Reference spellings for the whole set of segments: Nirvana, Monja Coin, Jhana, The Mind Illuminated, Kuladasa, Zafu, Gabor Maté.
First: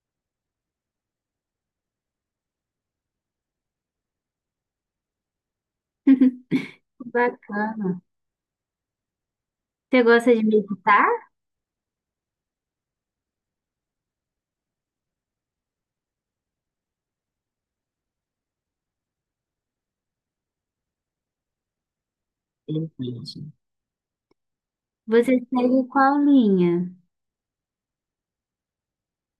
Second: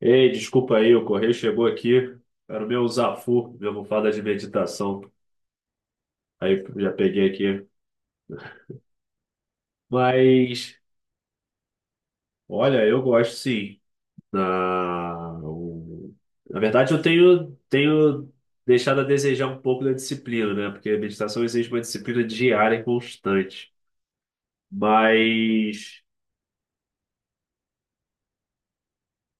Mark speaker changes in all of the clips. Speaker 1: Ei, desculpa aí, o correio chegou aqui. Era o meu Zafu, minha almofada de meditação. Aí já peguei aqui.
Speaker 2: Bacana. Você gosta de
Speaker 1: Mas,
Speaker 2: meditar?
Speaker 1: olha, eu gosto sim. Na, o- Na verdade, eu tenho, deixado a desejar um pouco da disciplina, né? Porque a meditação exige uma disciplina diária e
Speaker 2: Entendi.
Speaker 1: constante.
Speaker 2: Você segue
Speaker 1: Mas,
Speaker 2: qual linha?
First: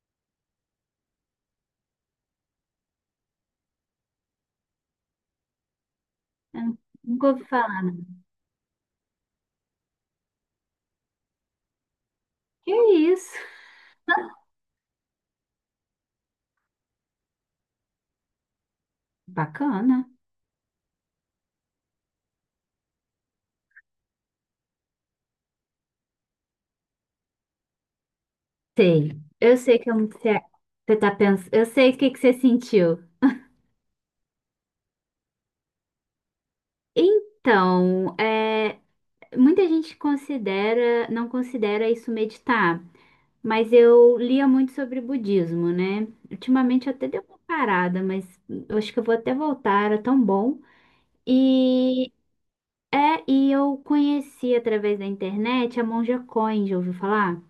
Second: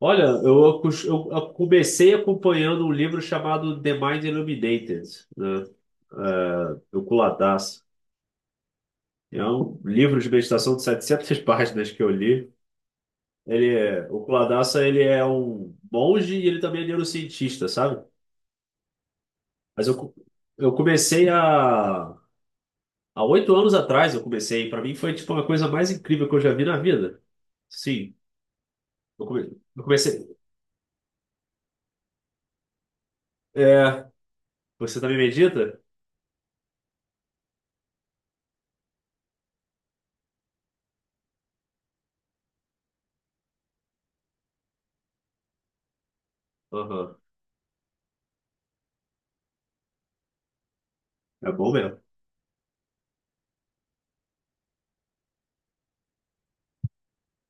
Speaker 1: olha, eu, eu comecei acompanhando um livro chamado The Mind Illuminated, né?
Speaker 2: Eu
Speaker 1: É, do
Speaker 2: nunca ouvi
Speaker 1: Kuladasa.
Speaker 2: falar, não.
Speaker 1: É um livro de meditação de 700 páginas que eu li.
Speaker 2: Que isso?
Speaker 1: Ele é, o Kuladasa, ele é um monge e ele também é neurocientista, sabe? Mas eu,
Speaker 2: Bacana.
Speaker 1: co- eu comecei a... Há 8 anos atrás eu comecei. Para mim foi tipo uma coisa mais incrível que eu já vi na vida. Sim,
Speaker 2: Sei. Eu sei
Speaker 1: eu
Speaker 2: que eu- Você,
Speaker 1: comecei...
Speaker 2: é, você tá pensando. Eu sei o que você sentiu.
Speaker 1: É, você também medita?
Speaker 2: Então, é, muita gente não considera isso meditar, mas eu lia muito sobre budismo, né? Ultimamente eu até
Speaker 1: Aham.
Speaker 2: dei uma parada, mas eu acho que eu vou até voltar, era tão bom.
Speaker 1: É bom mesmo.
Speaker 2: e É, e eu conheci através da internet a Monja Coin, já ouviu falar?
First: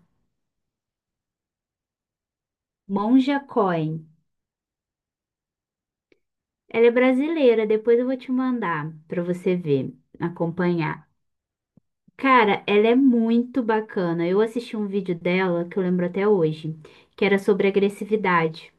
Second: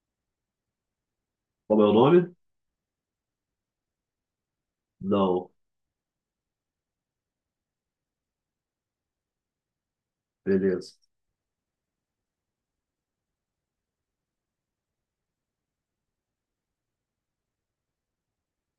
Speaker 1: Como é o nome?
Speaker 2: Monja Coin.
Speaker 1: Não.
Speaker 2: Ela é brasileira, depois eu vou te mandar para você ver,
Speaker 1: Beleza.
Speaker 2: acompanhar. Cara, ela é muito bacana. Eu assisti um vídeo dela que eu lembro até hoje, que era sobre agressividade.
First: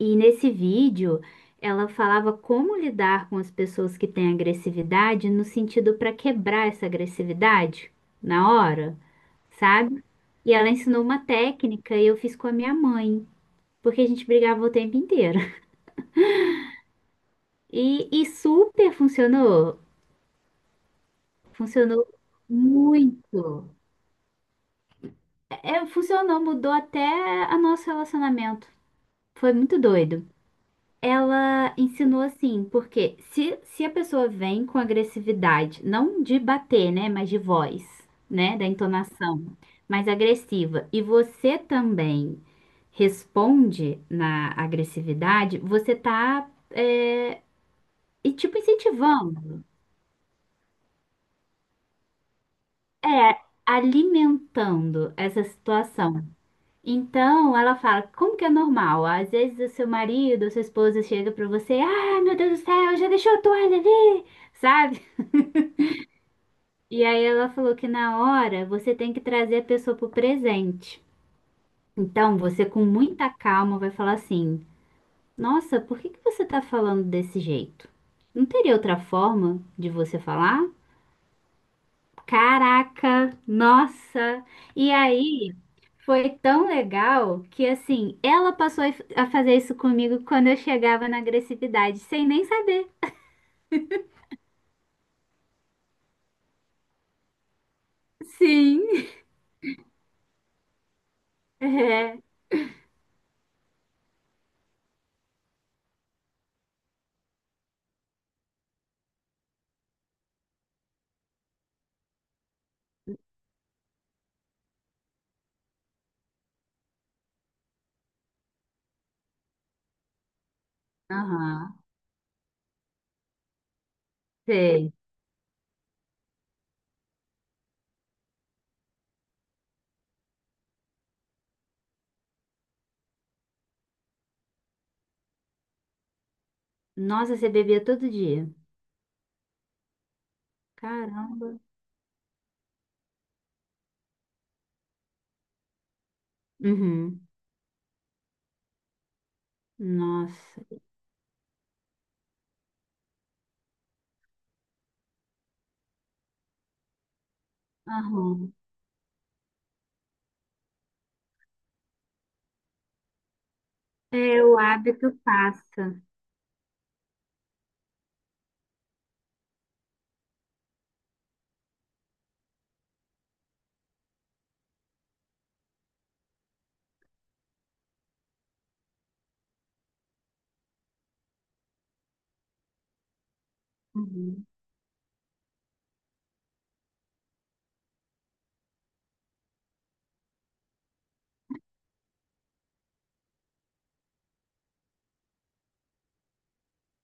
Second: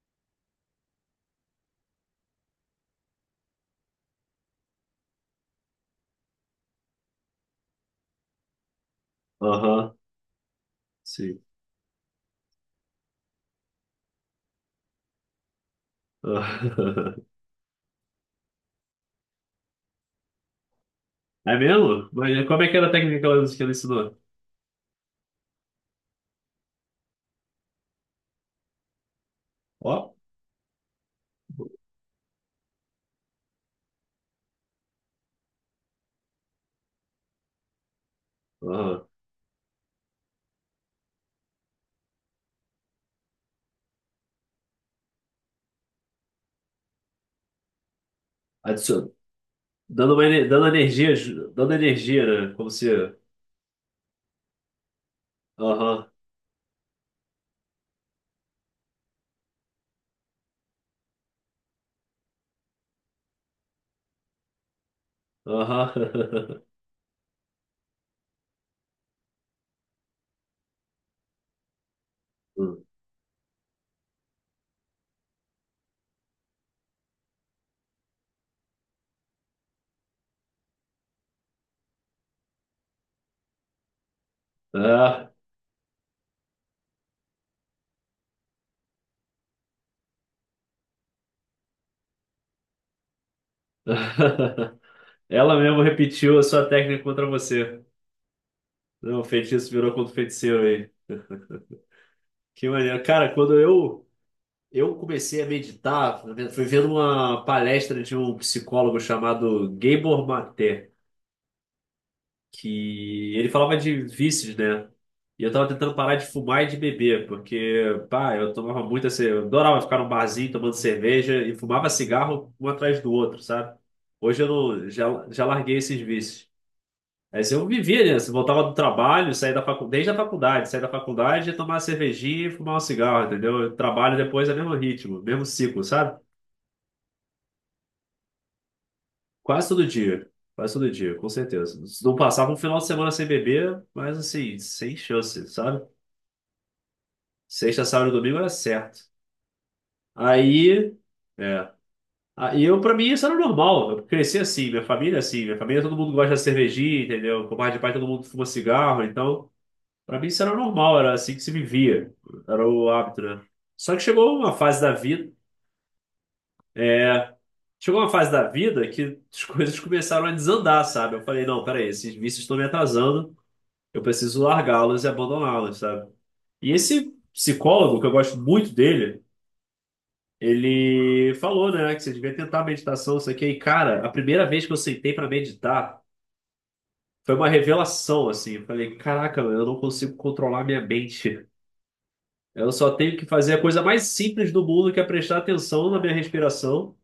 Speaker 2: E nesse vídeo, ela falava como lidar com as pessoas que têm agressividade no sentido para quebrar essa agressividade na hora.
Speaker 1: Aham.
Speaker 2: Sabe? E ela ensinou uma
Speaker 1: Sim.
Speaker 2: técnica e eu fiz com a minha mãe, porque a gente brigava o tempo inteiro.
Speaker 1: Aham.
Speaker 2: E super funcionou.
Speaker 1: É
Speaker 2: Funcionou
Speaker 1: mesmo? Mas como é que era a técnica que ela que
Speaker 2: muito.
Speaker 1: ela ensinou?
Speaker 2: É, funcionou, mudou até o nosso relacionamento. Foi muito
Speaker 1: Ó.
Speaker 2: doido. Ela ensinou assim, porque se a pessoa vem com agressividade, não de bater, né, mas de voz, né, da
Speaker 1: Aham.
Speaker 2: entonação, mais agressiva, e você também responde na agressividade, você tá, é, e tipo
Speaker 1: Adiciono.
Speaker 2: incentivando,
Speaker 1: Dando uma, dando energia, dando energia, né? Como se.
Speaker 2: é, alimentando essa
Speaker 1: Aham,
Speaker 2: situação. Então, ela fala, como que é normal? Às vezes o seu marido, a sua esposa chega pra você, ah, meu Deus do céu, já deixou a toalha ali? Sabe?
Speaker 1: aham.
Speaker 2: E aí ela falou que na hora você tem que trazer a pessoa pro presente. Então, você com
Speaker 1: Hum.
Speaker 2: muita calma vai falar assim: "Nossa, por que que você tá falando desse jeito? Não teria outra forma de você falar?" Caraca, nossa! E
Speaker 1: Ah.
Speaker 2: aí foi tão legal que assim, ela passou a fazer isso comigo quando eu chegava na agressividade, sem nem saber.
Speaker 1: Ela mesmo repetiu a sua técnica contra você.
Speaker 2: Sim.
Speaker 1: Não, o feitiço virou contra o feiticeiro aí.
Speaker 2: É.
Speaker 1: Que maneiro. Cara, eu comecei a meditar, fui vendo uma palestra de um psicólogo chamado Gabor Maté. Que ele falava de vícios, né? E eu tava tentando parar de fumar e de beber, porque, pá, eu tomava muito assim, eu adorava ficar num barzinho tomando cerveja e
Speaker 2: Aham.
Speaker 1: fumava cigarro um atrás do outro, sabe? Hoje eu não,
Speaker 2: Sei.
Speaker 1: já, já larguei esses vícios. Aí assim, eu vivia, né? Assim, voltava do trabalho, saía da faculdade, desde a faculdade, saía da faculdade, ia tomar uma cervejinha e fumar um cigarro, entendeu? Eu trabalho depois é o mesmo ritmo, mesmo ciclo, sabe?
Speaker 2: Nossa, você bebia todo dia.
Speaker 1: Quase todo dia. Quase todo dia, com
Speaker 2: Caramba.
Speaker 1: certeza. Não passava um final de semana sem beber, mas assim, sem chance, sabe?
Speaker 2: Uhum.
Speaker 1: Sexta, sábado e domingo era certo.
Speaker 2: Nossa.
Speaker 1: Aí, é. Aí eu, pra mim, isso era normal. Eu cresci assim, minha família é assim. Minha família, todo mundo gosta de cervejinha, entendeu? Por parte de pai, todo mundo fuma
Speaker 2: Aham.
Speaker 1: cigarro. Então, pra mim isso era normal, era assim que se vivia. Era o hábito, né? Só que chegou
Speaker 2: É,
Speaker 1: uma
Speaker 2: o
Speaker 1: fase da
Speaker 2: hábito
Speaker 1: vida,
Speaker 2: passa.
Speaker 1: é... Chegou uma fase da vida que as coisas começaram a desandar, sabe? Eu falei, não, peraí, esses vícios estão me atrasando. Eu preciso largá-los e abandoná-los, sabe? E esse psicólogo, que eu gosto muito dele... Ele falou, né, que você devia tentar meditação, isso aqui. E, cara, a
Speaker 2: Uhum.
Speaker 1: primeira vez que eu sentei pra meditar foi uma revelação, assim. Eu falei, caraca, eu não consigo controlar minha mente. Eu só tenho que fazer a coisa mais simples do mundo, que é prestar atenção na minha respiração.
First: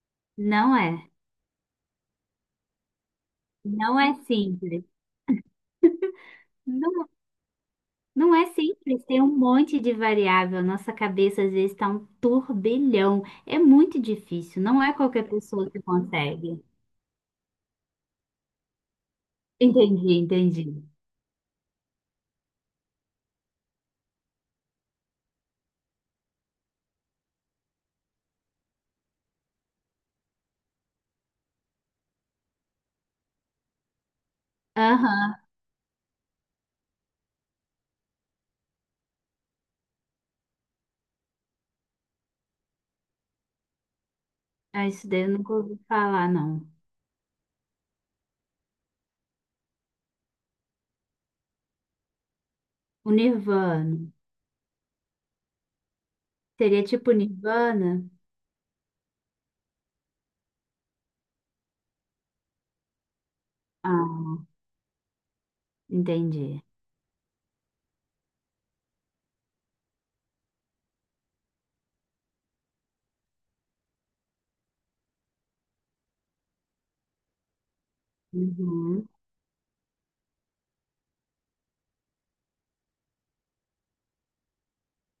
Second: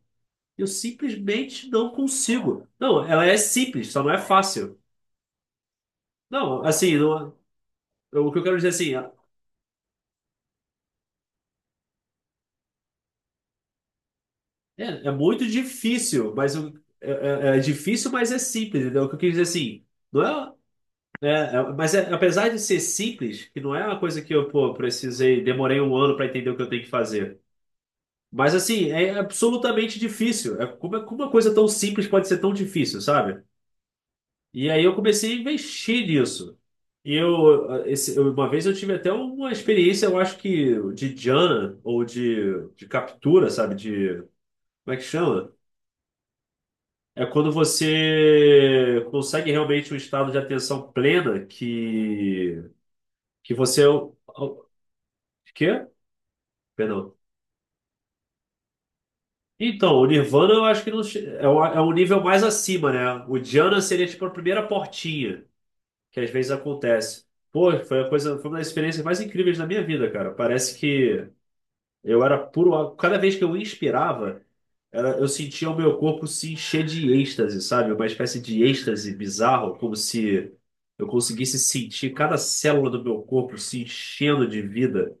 Speaker 1: Eu
Speaker 2: Não é.
Speaker 1: simplesmente não consigo. Não, ela é simples,
Speaker 2: Não
Speaker 1: só não
Speaker 2: é
Speaker 1: é fácil.
Speaker 2: simples.
Speaker 1: Não, assim,
Speaker 2: Não,
Speaker 1: não- é, o
Speaker 2: não
Speaker 1: que eu
Speaker 2: é
Speaker 1: quero dizer assim,
Speaker 2: simples. Tem um monte de variável. Nossa cabeça às vezes está um turbilhão. É muito difícil. Não é
Speaker 1: é, é
Speaker 2: qualquer
Speaker 1: muito
Speaker 2: pessoa que
Speaker 1: difícil, mas
Speaker 2: consegue.
Speaker 1: eu- é, é- é difícil, mas é simples, entendeu? O que eu quis dizer assim.
Speaker 2: Entendi,
Speaker 1: Não é,
Speaker 2: entendi.
Speaker 1: É, é, apesar de ser simples, que não é uma coisa que eu, pô, precisei, demorei um ano para entender o que eu tenho que fazer. Mas assim, é absolutamente difícil. Como uma coisa tão simples pode ser tão difícil, sabe? E aí eu comecei a
Speaker 2: Aham.
Speaker 1: investir nisso. E eu, eh, esse- eu- Uma vez eu tive até uma experiência, eu acho que de Jhana, ou de captura, sabe? De,
Speaker 2: Ah,
Speaker 1: como é que
Speaker 2: isso daí eu
Speaker 1: chama?
Speaker 2: nunca ouvi falar, não.
Speaker 1: É quando você consegue realmente um estado de atenção plena
Speaker 2: O
Speaker 1: que você.
Speaker 2: Nirvana.
Speaker 1: Quê?
Speaker 2: Seria tipo
Speaker 1: Penal.
Speaker 2: Nirvana?
Speaker 1: Então, o Nirvana eu acho que não che- é o, é o nível mais acima, né? O Diana seria tipo a
Speaker 2: Ah,
Speaker 1: primeira portinha que às vezes
Speaker 2: entendi.
Speaker 1: acontece. Pô, foi a coisa, Foi uma das experiências mais incríveis da minha vida, cara. Parece que eu era puro. Cada vez que eu inspirava, eu sentia o meu corpo se encher de êxtase, sabe? Uma espécie de
Speaker 2: Uhum.
Speaker 1: êxtase bizarro, como se eu conseguisse sentir cada célula do meu corpo se enchendo de vida.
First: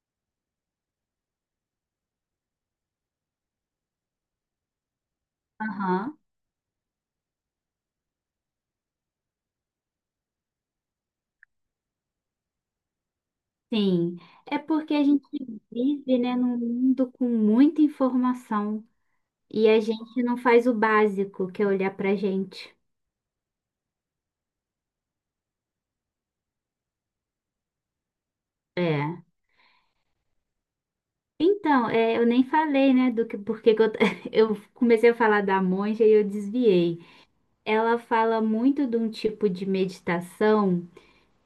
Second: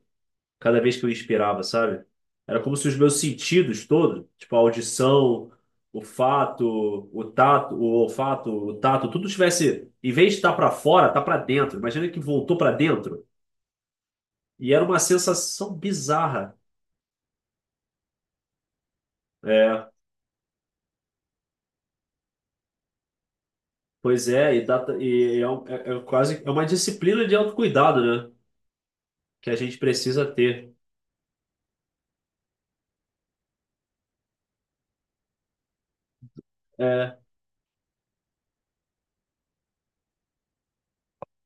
Speaker 1: Cada vez que eu inspirava, sabe? Era como se os meus sentidos todos, tipo a audição, o
Speaker 2: Aham.
Speaker 1: fato, o tato, o olfato, o tato, tudo tivesse, em vez de estar para fora, tá para dentro. Imagina que voltou para dentro.
Speaker 2: Sim, é
Speaker 1: E era
Speaker 2: porque
Speaker 1: uma
Speaker 2: a gente
Speaker 1: sensação
Speaker 2: vive, né,
Speaker 1: bizarra.
Speaker 2: num mundo com muita informação e a
Speaker 1: É,
Speaker 2: gente não faz o básico, que é olhar pra gente.
Speaker 1: Pois é, é quase é uma disciplina de autocuidado, né?
Speaker 2: É.
Speaker 1: Que a gente precisa ter.
Speaker 2: Então, é, eu nem falei, né, do que porque que eu, eu comecei a falar da monja e eu desviei.
Speaker 1: É,
Speaker 2: Ela fala muito de um tipo de meditação,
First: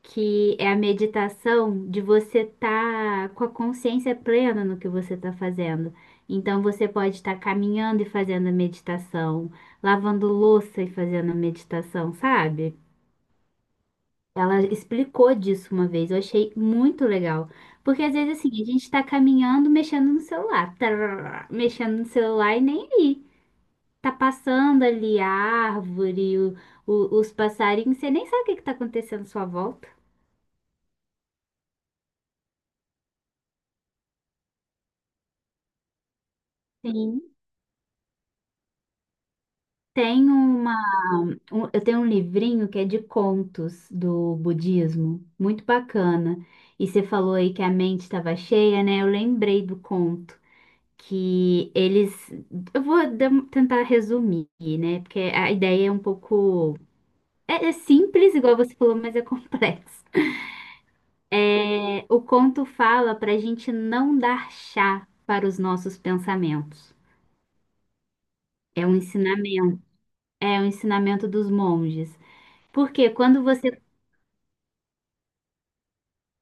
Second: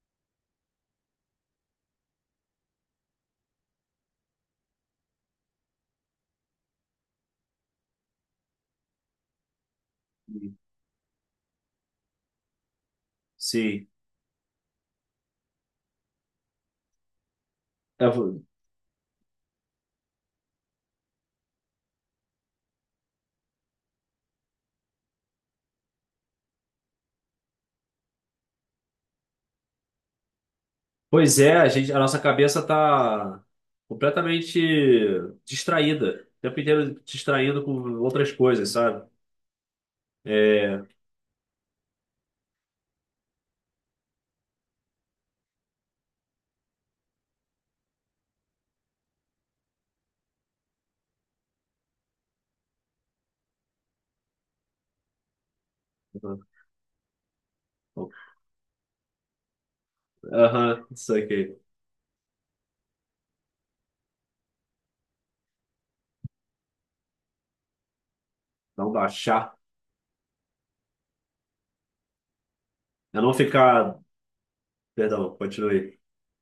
Speaker 2: que é a meditação de você estar com a consciência plena no que você está fazendo. Então, você pode estar caminhando e fazendo a meditação, lavando louça e fazendo a meditação, sabe?
Speaker 1: sim.
Speaker 2: Ela explicou disso uma vez, eu achei muito legal. Porque
Speaker 1: É,
Speaker 2: às vezes assim, a gente está caminhando, mexendo no celular, tarará, mexendo no celular e nem aí. Tá passando ali a árvore, os passarinhos, você nem sabe o que que tá acontecendo à sua volta.
Speaker 1: pois é, a gente, a nossa cabeça está completamente distraída, o tempo inteiro
Speaker 2: Sim.
Speaker 1: distraindo com outras coisas, sabe?
Speaker 2: Tem uma
Speaker 1: É,
Speaker 2: eu tenho um livrinho que é de contos do budismo, muito bacana. E você falou aí que a mente estava cheia, né? Eu lembrei do conto que eles, eu vou dar- um, tentar resumir, né? Porque a ideia é um pouco é simples, igual você falou, mas é complexo.
Speaker 1: aham, isso aqui,
Speaker 2: É, o conto fala para a gente não dar chá para os nossos pensamentos. É
Speaker 1: não
Speaker 2: um
Speaker 1: baixar,
Speaker 2: ensinamento, é um ensinamento dos monges. Porque
Speaker 1: é não
Speaker 2: quando você
Speaker 1: ficar, perdão, continue,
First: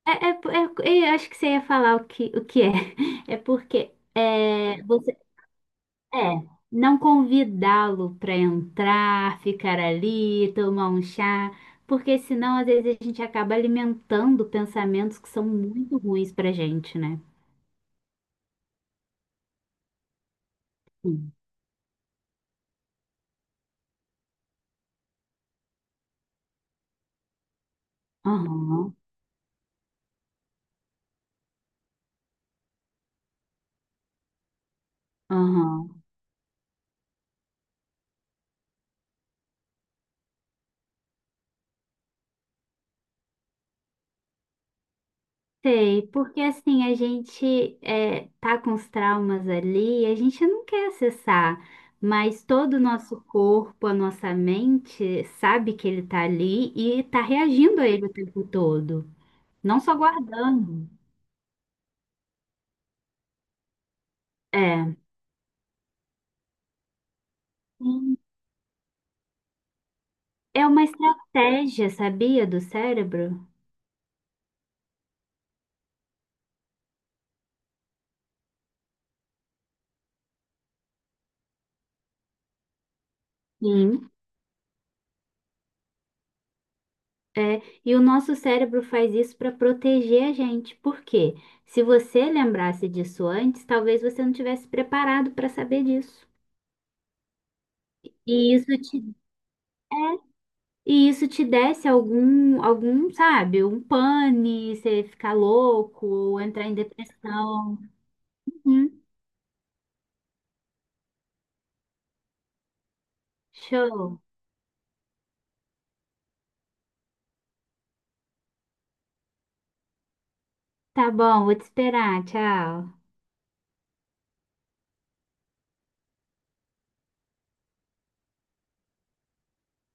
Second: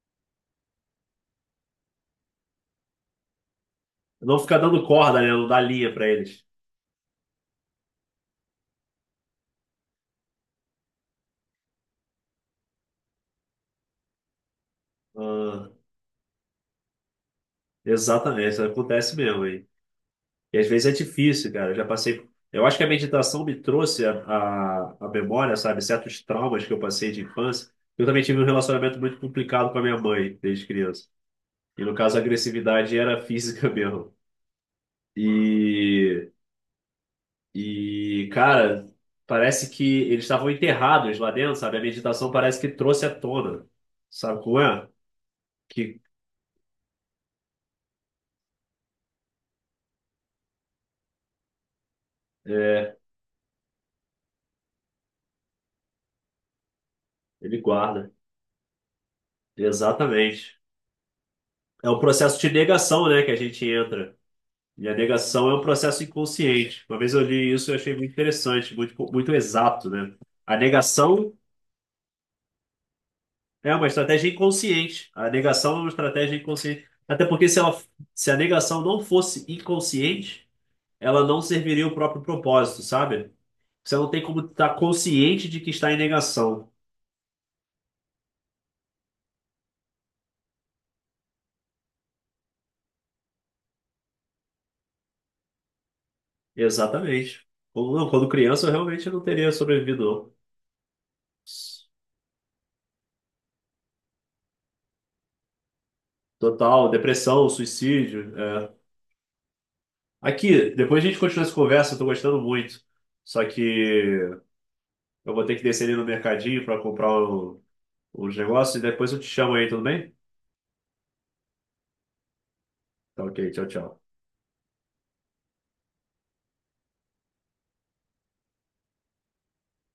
Speaker 2: Eu acho que você ia falar o que é. É porque
Speaker 1: é não ficar
Speaker 2: é,
Speaker 1: dando
Speaker 2: você
Speaker 1: corda, né, não dar linha pra
Speaker 2: é
Speaker 1: eles.
Speaker 2: não convidá-lo para entrar, ficar ali, tomar um chá, porque senão às vezes a gente acaba alimentando pensamentos que são
Speaker 1: Ah,
Speaker 2: muito ruins para gente, né?
Speaker 1: exatamente, isso acontece mesmo. E às vezes é
Speaker 2: Sim.
Speaker 1: difícil, cara. Eu já passei. Eu acho que a meditação me trouxe a memória, sabe? Certos traumas que eu passei de infância. Eu também tive um
Speaker 2: Aham,
Speaker 1: relacionamento muito complicado com a minha mãe desde criança. E no caso, a agressividade era física mesmo.
Speaker 2: aham.
Speaker 1: E, e cara, parece que eles estavam enterrados lá dentro, sabe? A meditação parece que trouxe à tona. Sabe como é? Que
Speaker 2: Sei, porque assim, a gente é, tá com os traumas ali, e a gente não quer acessar, mas todo o
Speaker 1: é
Speaker 2: nosso corpo, a nossa mente sabe que ele tá ali e tá
Speaker 1: ele
Speaker 2: reagindo a ele
Speaker 1: guarda.
Speaker 2: o tempo todo, não só
Speaker 1: Exatamente.
Speaker 2: guardando.
Speaker 1: É um processo de negação, né, que a gente entra. E a
Speaker 2: É.
Speaker 1: negação é um processo inconsciente. Uma vez eu li isso e achei muito
Speaker 2: Sim.
Speaker 1: interessante, muito, muito exato, né? A
Speaker 2: É uma
Speaker 1: negação
Speaker 2: estratégia, sabia, do cérebro?
Speaker 1: é uma estratégia inconsciente. A negação é uma estratégia inconsciente. Até porque se ela, se a negação não fosse inconsciente, ela não serviria o próprio propósito, sabe? Você
Speaker 2: Sim.
Speaker 1: não tem como estar consciente de que está em negação.
Speaker 2: É, e o nosso cérebro faz isso para proteger a gente. Por quê? Se você lembrasse disso antes, talvez você não tivesse preparado para saber disso.
Speaker 1: Exatamente. Quando, não, quando
Speaker 2: E isso
Speaker 1: criança, eu realmente
Speaker 2: te,
Speaker 1: não teria sobrevivido.
Speaker 2: é,
Speaker 1: Não.
Speaker 2: e isso te desse algum, algum, sabe, um pane, você ficar louco, ou entrar em
Speaker 1: Total, depressão,
Speaker 2: depressão.
Speaker 1: suicídio. É,
Speaker 2: Uhum.
Speaker 1: aqui, depois a gente continua essa conversa, eu tô gostando muito. Só
Speaker 2: Show.
Speaker 1: que eu vou ter que descer ali no mercadinho para comprar os negócios e depois eu te chamo aí, tudo bem?
Speaker 2: Tá bom, vou te esperar. Tchau.
Speaker 1: Tá ok, tchau, tchau.